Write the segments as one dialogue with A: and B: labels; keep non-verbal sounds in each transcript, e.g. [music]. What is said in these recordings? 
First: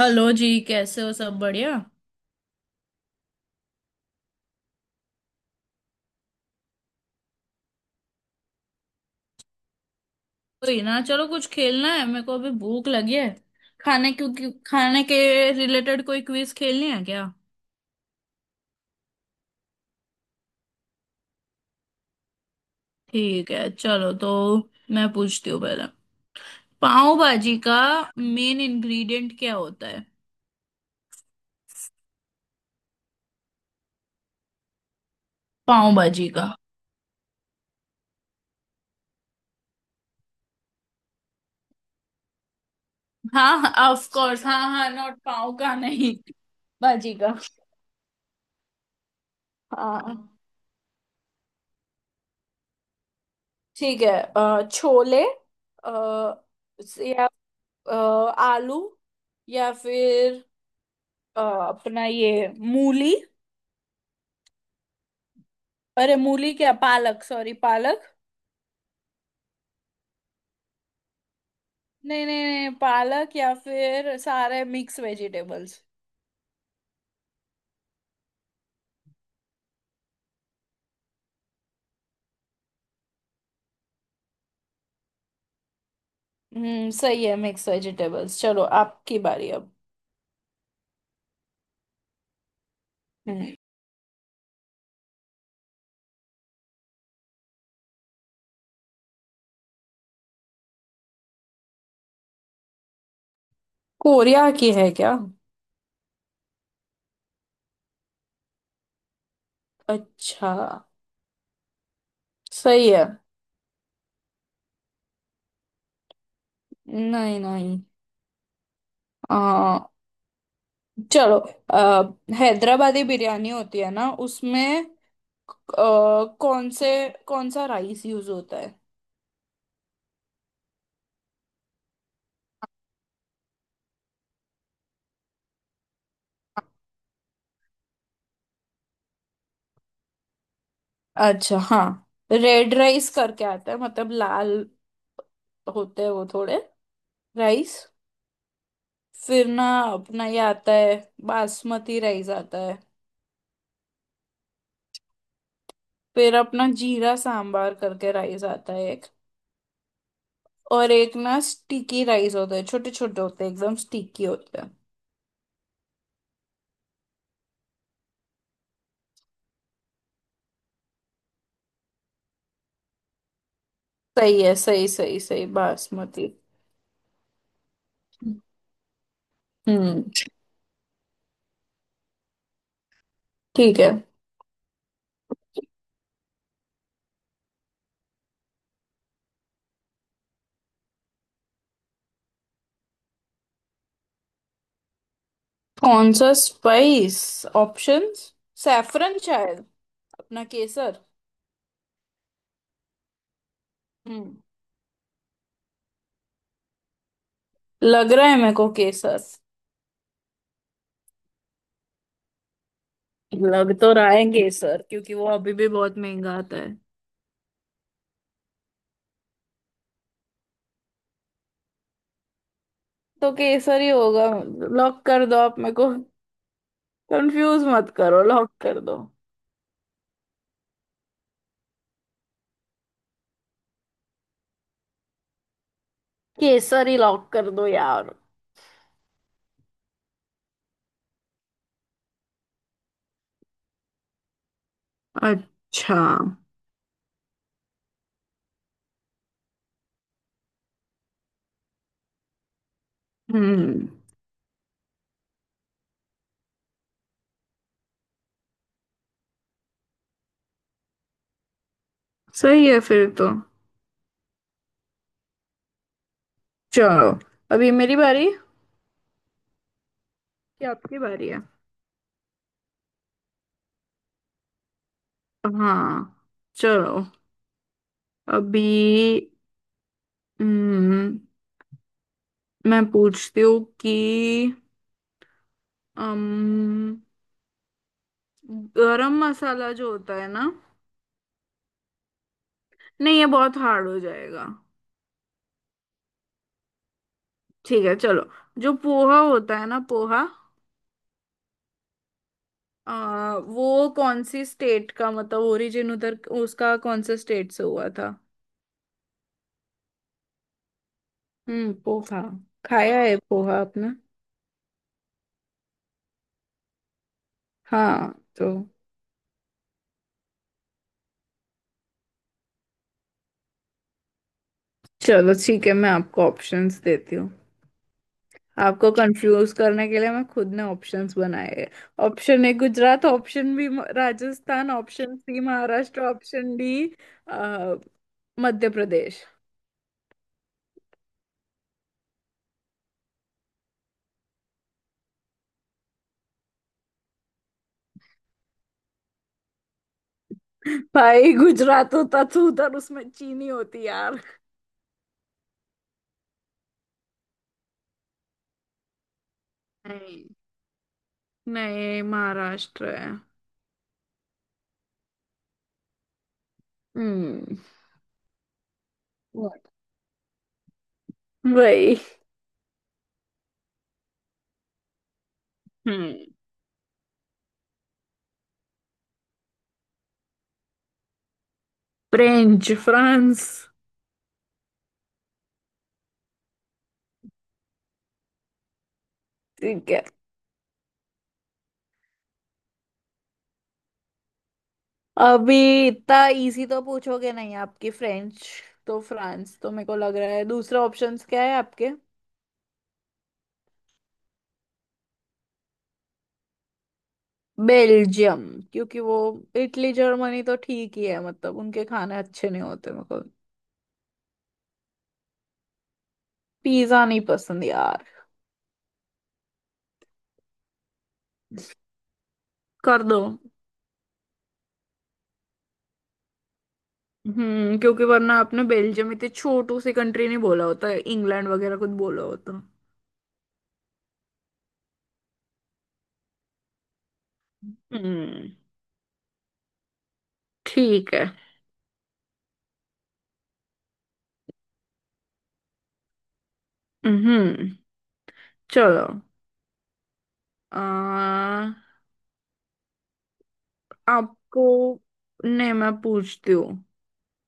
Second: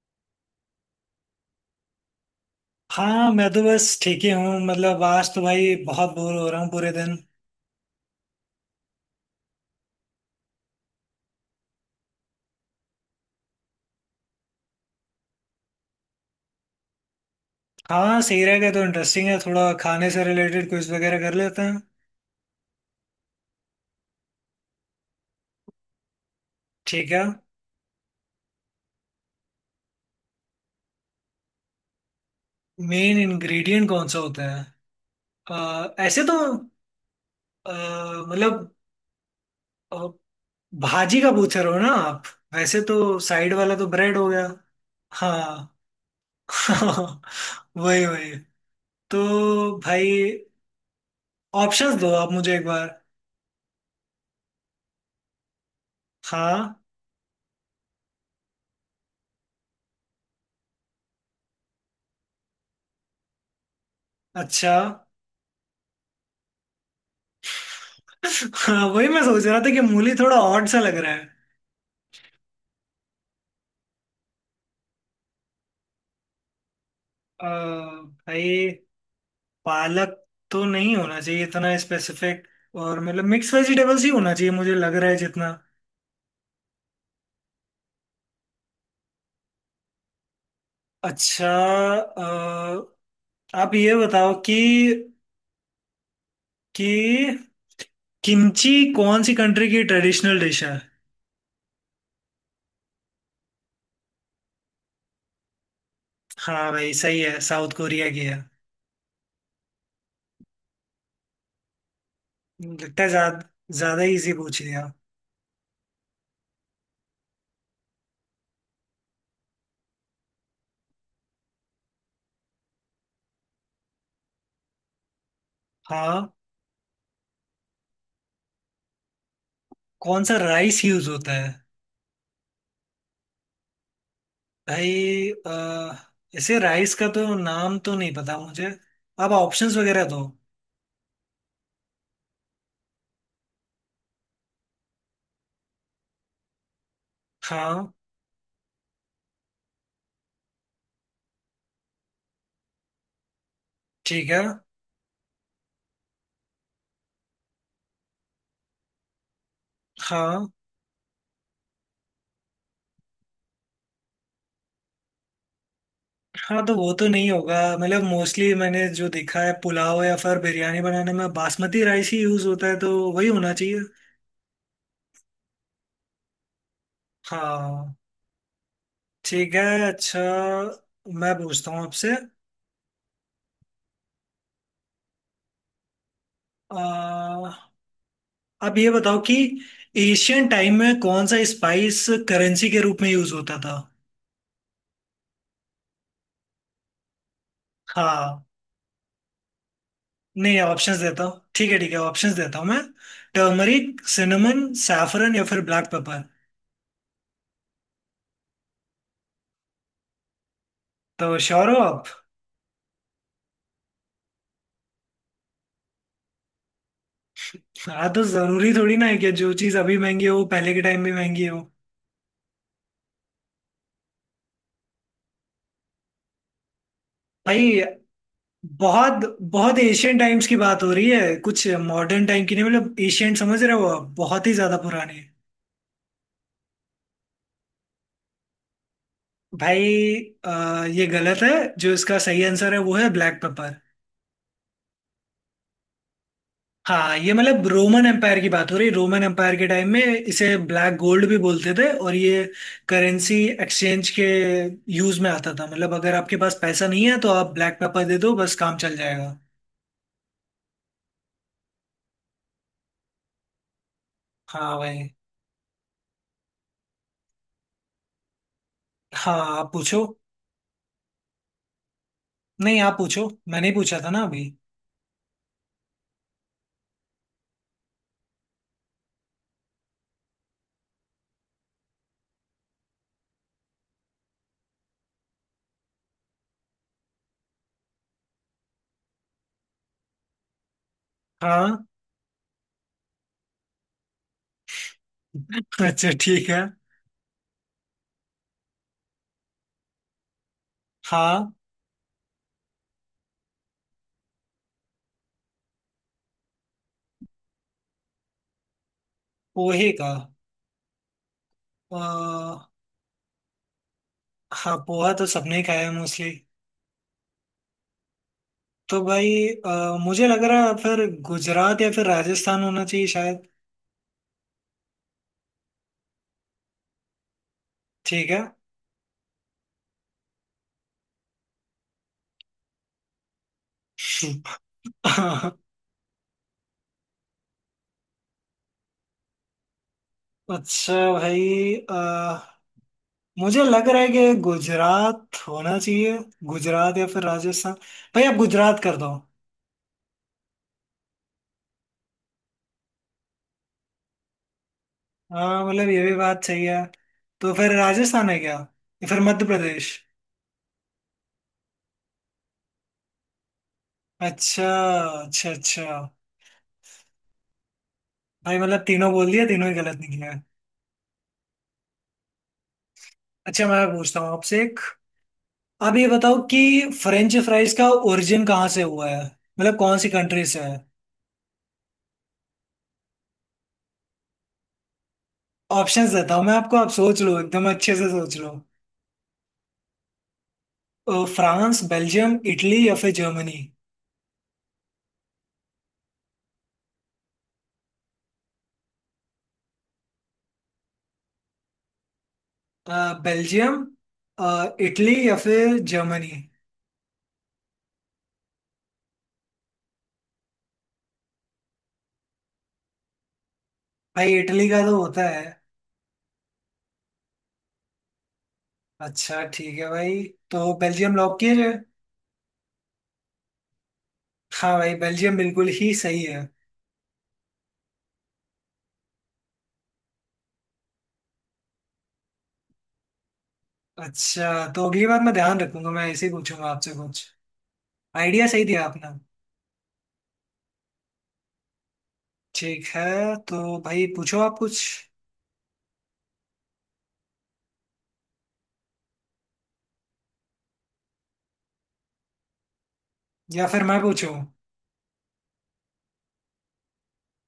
A: Hello जी, कैसे हो? सब बढ़िया।
B: हाँ, मैं तो बस ठीक ही हूँ। मतलब आज तो भाई बहुत बोर हो रहा हूँ पूरे दिन।
A: कोई ना, चलो कुछ खेलना है मेरे को। अभी भूख लगी है खाने, क्योंकि खाने के रिलेटेड कोई क्विज खेलनी है क्या?
B: हाँ सही रहेगा। तो इंटरेस्टिंग है थोड़ा, खाने से रिलेटेड क्विज वगैरह कर लेते हैं।
A: ठीक है, चलो तो मैं पूछती हूँ पहले।
B: ठीक
A: पाव
B: है।
A: भाजी का मेन इंग्रेडिएंट क्या होता है?
B: मेन इंग्रेडिएंट कौन सा होता है।
A: पाव
B: ऐसे
A: भाजी
B: तो
A: का।
B: अ, मतलब अ, भाजी का पूछ रहे हो ना आप। वैसे तो साइड
A: हाँ
B: वाला तो
A: ऑफ
B: ब्रेड हो
A: कोर्स,
B: गया।
A: हाँ हाँ, नॉट पाव
B: हाँ।
A: का, नहीं भाजी का।
B: [laughs] वही वही। तो
A: हाँ।
B: भाई ऑप्शंस दो आप मुझे एक बार।
A: ठीक है। छोले, अ,
B: हाँ।
A: या अ, आलू, या फिर अपना ये मूली।
B: अच्छा,
A: अरे मूली क्या, पालक, सॉरी पालक।
B: हाँ वही मैं सोच रहा था कि मूली थोड़ा ऑड सा लग रहा है।
A: नहीं नहीं नहीं, पालक या फिर सारे मिक्स वेजिटेबल्स।
B: अ, भाई पालक तो नहीं होना चाहिए इतना स्पेसिफिक। और मतलब मिक्स वेजिटेबल्स ही होना चाहिए मुझे लग रहा है जितना।
A: हम्म, सही है, मिक्स वेजिटेबल्स। चलो आपकी बारी अब।
B: अच्छा,
A: हम्म।
B: आप ये बताओ कि कि किमची कौन सी कंट्री की ट्रेडिशनल डिश है।
A: कोरिया की है क्या?
B: हाँ भाई सही है, साउथ कोरिया की है।
A: अच्छा, सही
B: लगता
A: है।
B: है ज्यादा ज्यादा इजी पूछ लिया।
A: नहीं नहीं। आ, चलो। आ, हैदराबादी बिरयानी होती है ना, उसमें आ,
B: हाँ,
A: कौन से कौन सा राइस यूज होता है?
B: कौन सा राइस यूज होता है। भाई, ऐसे राइस का तो नाम तो नहीं पता मुझे। आप ऑप्शंस वगैरह दो।
A: अच्छा हाँ। रेड राइस करके आता है, मतलब लाल होते हैं वो, थोड़े राइस।
B: हाँ।
A: फिर ना, अपना ये आता है, बासमती राइस आता है।
B: ठीक है।
A: फिर अपना जीरा सांबार करके राइस आता है एक।
B: हाँ।
A: और एक ना स्टिकी राइस होता है, छोटे छोटे होते हैं, एकदम स्टिकी होते हैं।
B: हाँ तो वो तो नहीं होगा। मतलब मोस्टली मैंने जो देखा है पुलाव या फिर बिरयानी बनाने में बासमती राइस ही यूज होता है, तो वही होना चाहिए।
A: सही है, सही सही सही, बासमती।
B: हाँ। ठीक है।
A: हम्म।
B: अच्छा, मैं पूछता हूँ आपसे।
A: ठीक है।
B: अ, आप ये बताओ कि एशियन टाइम में कौन सा स्पाइस करेंसी के रूप में यूज होता था।
A: कौन सा स्पाइस? ऑप्शंस?
B: हाँ,
A: सैफरन शायद, अपना
B: नहीं ऑप्शंस
A: केसर।
B: देता हूँ। ठीक है ठीक है, ऑप्शंस देता हूँ मैं। टर्मरिक,
A: हम्म।
B: सिनेमन, सैफरन या फिर ब्लैक पेपर।
A: लग रहा है मेरे को केसर।
B: तो श्योर हो आप।
A: लग तो रहा है केसर, क्योंकि वो अभी भी बहुत महंगा आता है।
B: हाँ, तो जरूरी थोड़ी ना है कि जो चीज अभी महंगी हो वो पहले के टाइम में महंगी हो।
A: तो केसर ही होगा, लॉक कर दो आप। मेरे को कंफ्यूज
B: भाई,
A: मत करो, लॉक कर दो।
B: बहुत बहुत एशियन टाइम्स की बात हो रही है, कुछ मॉडर्न टाइम की नहीं। मतलब एशियन समझ रहे हो आप, बहुत ही ज्यादा पुरानी।
A: केसर ही लॉक कर दो यार।
B: भाई, अ, ये गलत है। जो इसका सही आंसर है वो है ब्लैक पेपर।
A: अच्छा।
B: हाँ, ये मतलब रोमन एम्पायर की बात हो रही है। रोमन एम्पायर के टाइम में इसे ब्लैक गोल्ड भी बोलते थे और ये करेंसी
A: हम्म।
B: एक्सचेंज के यूज में आता था। मतलब अगर आपके पास पैसा नहीं है तो आप ब्लैक पेपर दे दो, बस काम चल जाएगा।
A: सही है फिर तो।
B: हाँ भाई।
A: चलो। अभी मेरी बारी कि
B: हाँ, आप पूछो।
A: आपकी बारी है।
B: नहीं, आप पूछो, मैंने ही पूछा था ना अभी।
A: हाँ चलो अभी। हम्म। मैं पूछती हूँ कि अम गरम मसाला जो होता है ना,
B: हाँ।
A: नहीं, ये बहुत हार्ड हो जाएगा।
B: [laughs] अच्छा, ठीक है।
A: ठीक है, चलो। जो पोहा होता है ना, पोहा,
B: हाँ,
A: वो कौन सी स्टेट का, मतलब ओरिजिन उधर उसका कौन से स्टेट से हुआ था?
B: पोहे का।
A: हम्म,
B: अ,
A: पोहा। खाया है पोहा आपने?
B: हाँ, पोहा तो सबने ही खाया है मोस्टली।
A: हाँ तो।
B: तो भाई मुझे लग रहा है फिर गुजरात या फिर राजस्थान होना चाहिए शायद।
A: चलो ठीक है, मैं आपको ऑप्शंस देती हूँ।
B: ठीक है।
A: आपको कंफ्यूज करने के लिए मैं खुद ने ऑप्शंस बनाए हैं। Option A Gujarat, option B Rajasthan, option C
B: [laughs]
A: Maharashtra, option D Madhya Pradesh.
B: अच्छा भाई, मुझे लग रहा है कि गुजरात होना चाहिए। गुजरात या फिर राजस्थान। भाई आप गुजरात कर दो।
A: भाई, गुजरात होता तो उधर उसमें चीनी होती यार।
B: हाँ, मतलब ये भी बात सही है। तो फिर राजस्थान है क्या, या फिर मध्य प्रदेश।
A: नहीं नहीं, महाराष्ट्र है।
B: अच्छा। अच्छा अच्छा।
A: हम्म।
B: भाई मतलब तीनों बोल दिया,
A: What?
B: तीनों ही गलत निकले हैं।
A: वही।
B: अच्छा, मैं पूछता हूँ आपसे एक। आप ये
A: हम्म।
B: बताओ कि फ्रेंच फ्राइज का ओरिजिन कहाँ से हुआ है, मतलब कौन सी कंट्री से है।
A: French France.
B: ऑप्शंस देता हूँ मैं आपको, आप सोच लो एकदम अच्छे से सोच लो।
A: ठीक है।
B: फ्रांस, बेल्जियम, इटली या फिर जर्मनी।
A: अभी इतना इजी तो पूछोगे नहीं आपकी फ्रेंच, तो फ्रांस तो मेरे को लग रहा है। दूसरा ऑप्शंस क्या है आपके?
B: अ, बेल्जियम, अ, इटली या फिर जर्मनी।
A: बेल्जियम, क्योंकि वो, इटली जर्मनी तो ठीक ही है, मतलब उनके खाने अच्छे नहीं होते मेरे को,
B: भाई इटली का तो होता है।
A: पिज्जा नहीं पसंद यार।
B: अच्छा, ठीक है भाई। तो बेल्जियम लॉक किया जाए।
A: कर दो।
B: हाँ भाई, बेल्जियम बिल्कुल ही सही है।
A: हम्म, क्योंकि वरना आपने बेल्जियम इतनी छोटू सी कंट्री नहीं बोला होता, इंग्लैंड वगैरह कुछ बोला होता।
B: अच्छा, तो अगली बार मैं ध्यान रखूंगा, मैं ऐसे ही पूछूंगा आपसे कुछ। आइडिया
A: हम्म,
B: सही दिया आपने।
A: ठीक है।
B: ठीक है। तो भाई पूछो आप कुछ।
A: हम्म, चलो। आ,
B: या फिर मैं पूछूं।
A: आपको, नहीं, मैं पूछती हूँ।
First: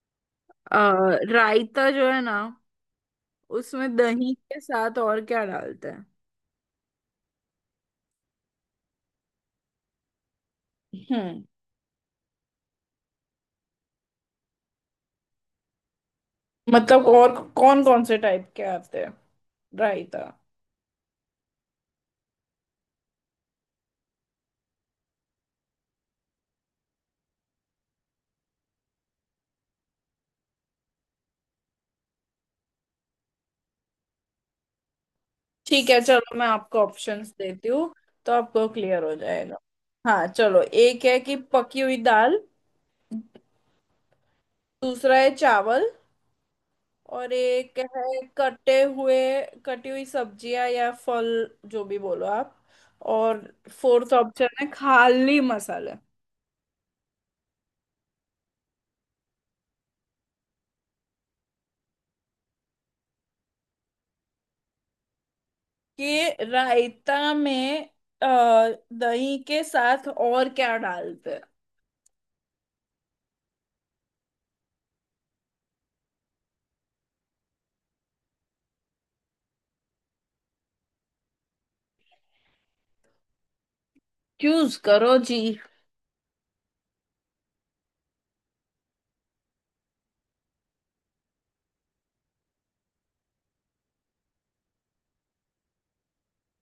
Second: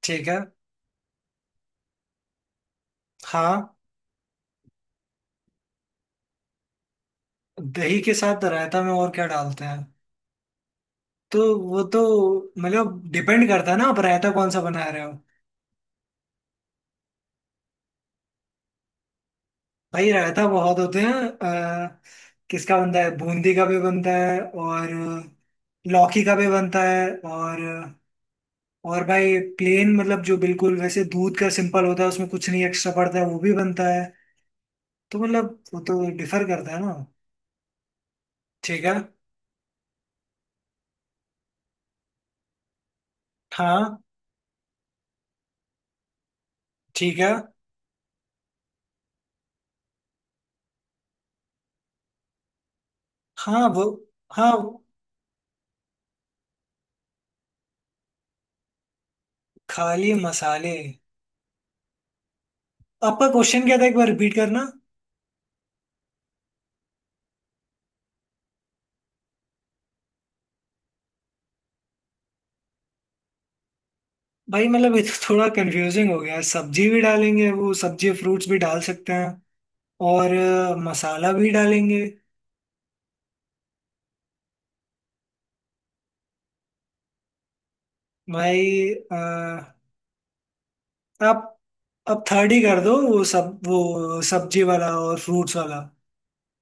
B: ठीक है।
A: आ, रायता जो है ना,
B: हाँ,
A: उसमें दही के साथ और क्या डालते हैं?
B: दही के साथ रायता में और क्या डालते हैं। तो
A: हम्म,
B: वो तो मतलब डिपेंड करता है ना आप रायता कौन सा बना रहे हो।
A: मतलब और कौन कौन से टाइप के आते हैं
B: भाई
A: रायता?
B: रायता बहुत होते हैं, किसका बनता है, बूंदी का भी बनता है और लौकी का भी बनता है, और और भाई प्लेन, मतलब जो बिल्कुल वैसे दूध का सिंपल होता है, उसमें कुछ नहीं एक्स्ट्रा पड़ता है, वो भी बनता है। तो मतलब वो
A: ठीक
B: तो
A: है, चलो,
B: डिफर
A: मैं
B: करता है
A: आपको
B: ना।
A: ऑप्शंस देती हूँ, तो आपको
B: ठीक है।
A: क्लियर हो जाएगा। हाँ चलो, एक है कि पकी हुई दाल,
B: हाँ।
A: दूसरा है चावल,
B: ठीक है।
A: और एक है कटे हुए, कटी हुई सब्जियां या फल, जो भी बोलो आप, और
B: हाँ वो,
A: फोर्थ ऑप्शन
B: हाँ
A: है खाली मसाले।
B: खाली मसाले। आपका क्वेश्चन क्या था एक बार रिपीट करना।
A: कि रायता में अ, दही के साथ और क्या डालते हैं।
B: भाई मतलब ये तो थोड़ा कंफ्यूजिंग हो गया है। सब्जी भी डालेंगे, वो सब्जी फ्रूट्स भी डाल सकते हैं, और मसाला भी डालेंगे।
A: चूज करो जी।
B: भाई, आप अब थर्ड ही कर दो, वो सब वो सब्जी वाला और फ्रूट्स वाला।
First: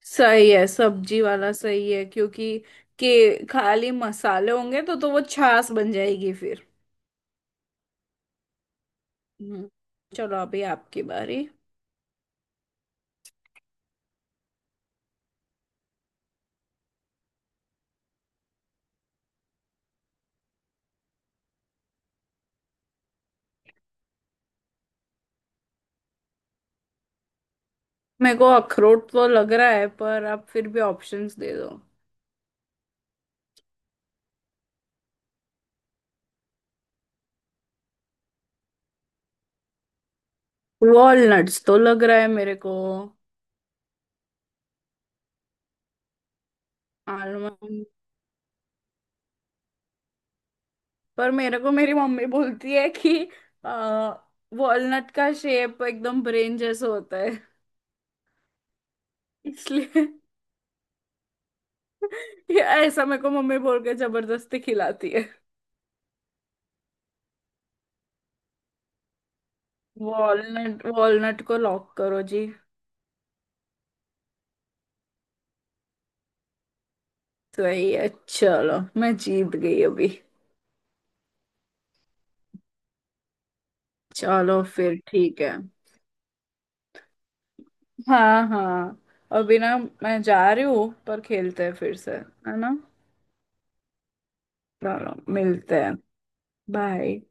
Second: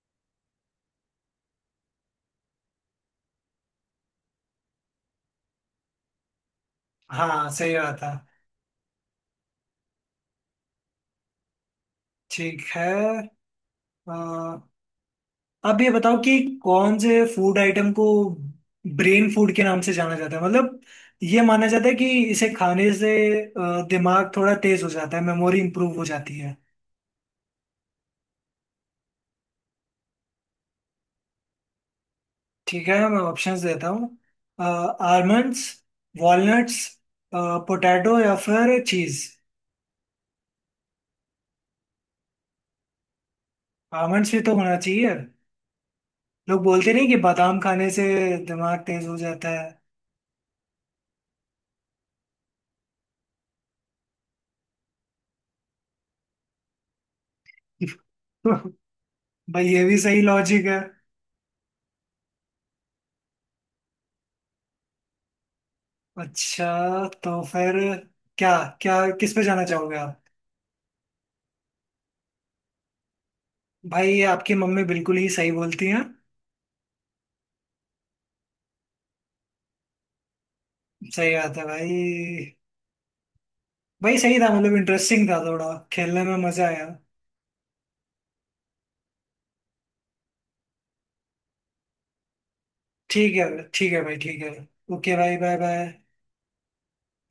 A: सही है, सब्जी वाला सही है, क्योंकि के खाली मसाले होंगे तो वो छाछ बन जाएगी फिर।
B: हाँ सही बात है।
A: हम्म। चलो अभी आपकी बारी।
B: ठीक है। अ, अब ये बताओ कि कौन से फूड आइटम को ब्रेन फूड के नाम से जाना जाता है। मतलब ये माना जाता है कि इसे खाने से दिमाग थोड़ा तेज हो जाता है, मेमोरी इंप्रूव हो जाती है।
A: मेरे को अखरोट तो लग रहा है, पर आप फिर भी ऑप्शंस दे दो।
B: ठीक है मैं ऑप्शंस देता हूँ। आलमंड्स, वॉलनट्स, पोटैटो या फिर चीज।
A: वॉलनट्स तो लग रहा है मेरे को।
B: आलमंड्स भी तो होना चाहिए। लोग बोलते नहीं कि बादाम
A: आलमंड।
B: खाने से दिमाग तेज हो जाता है।
A: पर मेरे को मेरी मम्मी बोलती है कि आ, वॉलनट का शेप एकदम ब्रेन जैसा होता है,
B: [laughs] भाई ये भी
A: इसलिए।
B: सही लॉजिक है।
A: [laughs] ये, ऐसा मेरे को मम्मी बोल के जबरदस्ती खिलाती है।
B: अच्छा, तो फिर क्या क्या किस पे जाना चाहोगे आप।
A: वॉलनट, वॉलनट को लॉक करो जी।
B: भाई ये आपकी मम्मी बिल्कुल ही सही बोलती हैं।
A: सही है, चलो, मैं जीत गई अभी।
B: सही बात है भाई। भाई सही था,
A: चलो
B: मतलब
A: फिर
B: इंटरेस्टिंग था,
A: ठीक है।
B: थोड़ा खेलने में मजा आया।
A: हाँ हाँ। अभी ना, मैं जा रही हूँ, पर खेलते हैं फिर से, है ना?
B: ठीक है। ठीक है भाई, ठीक है।
A: चलो
B: ओके भाई, बाय
A: मिलते हैं।
B: बाय।
A: बाय।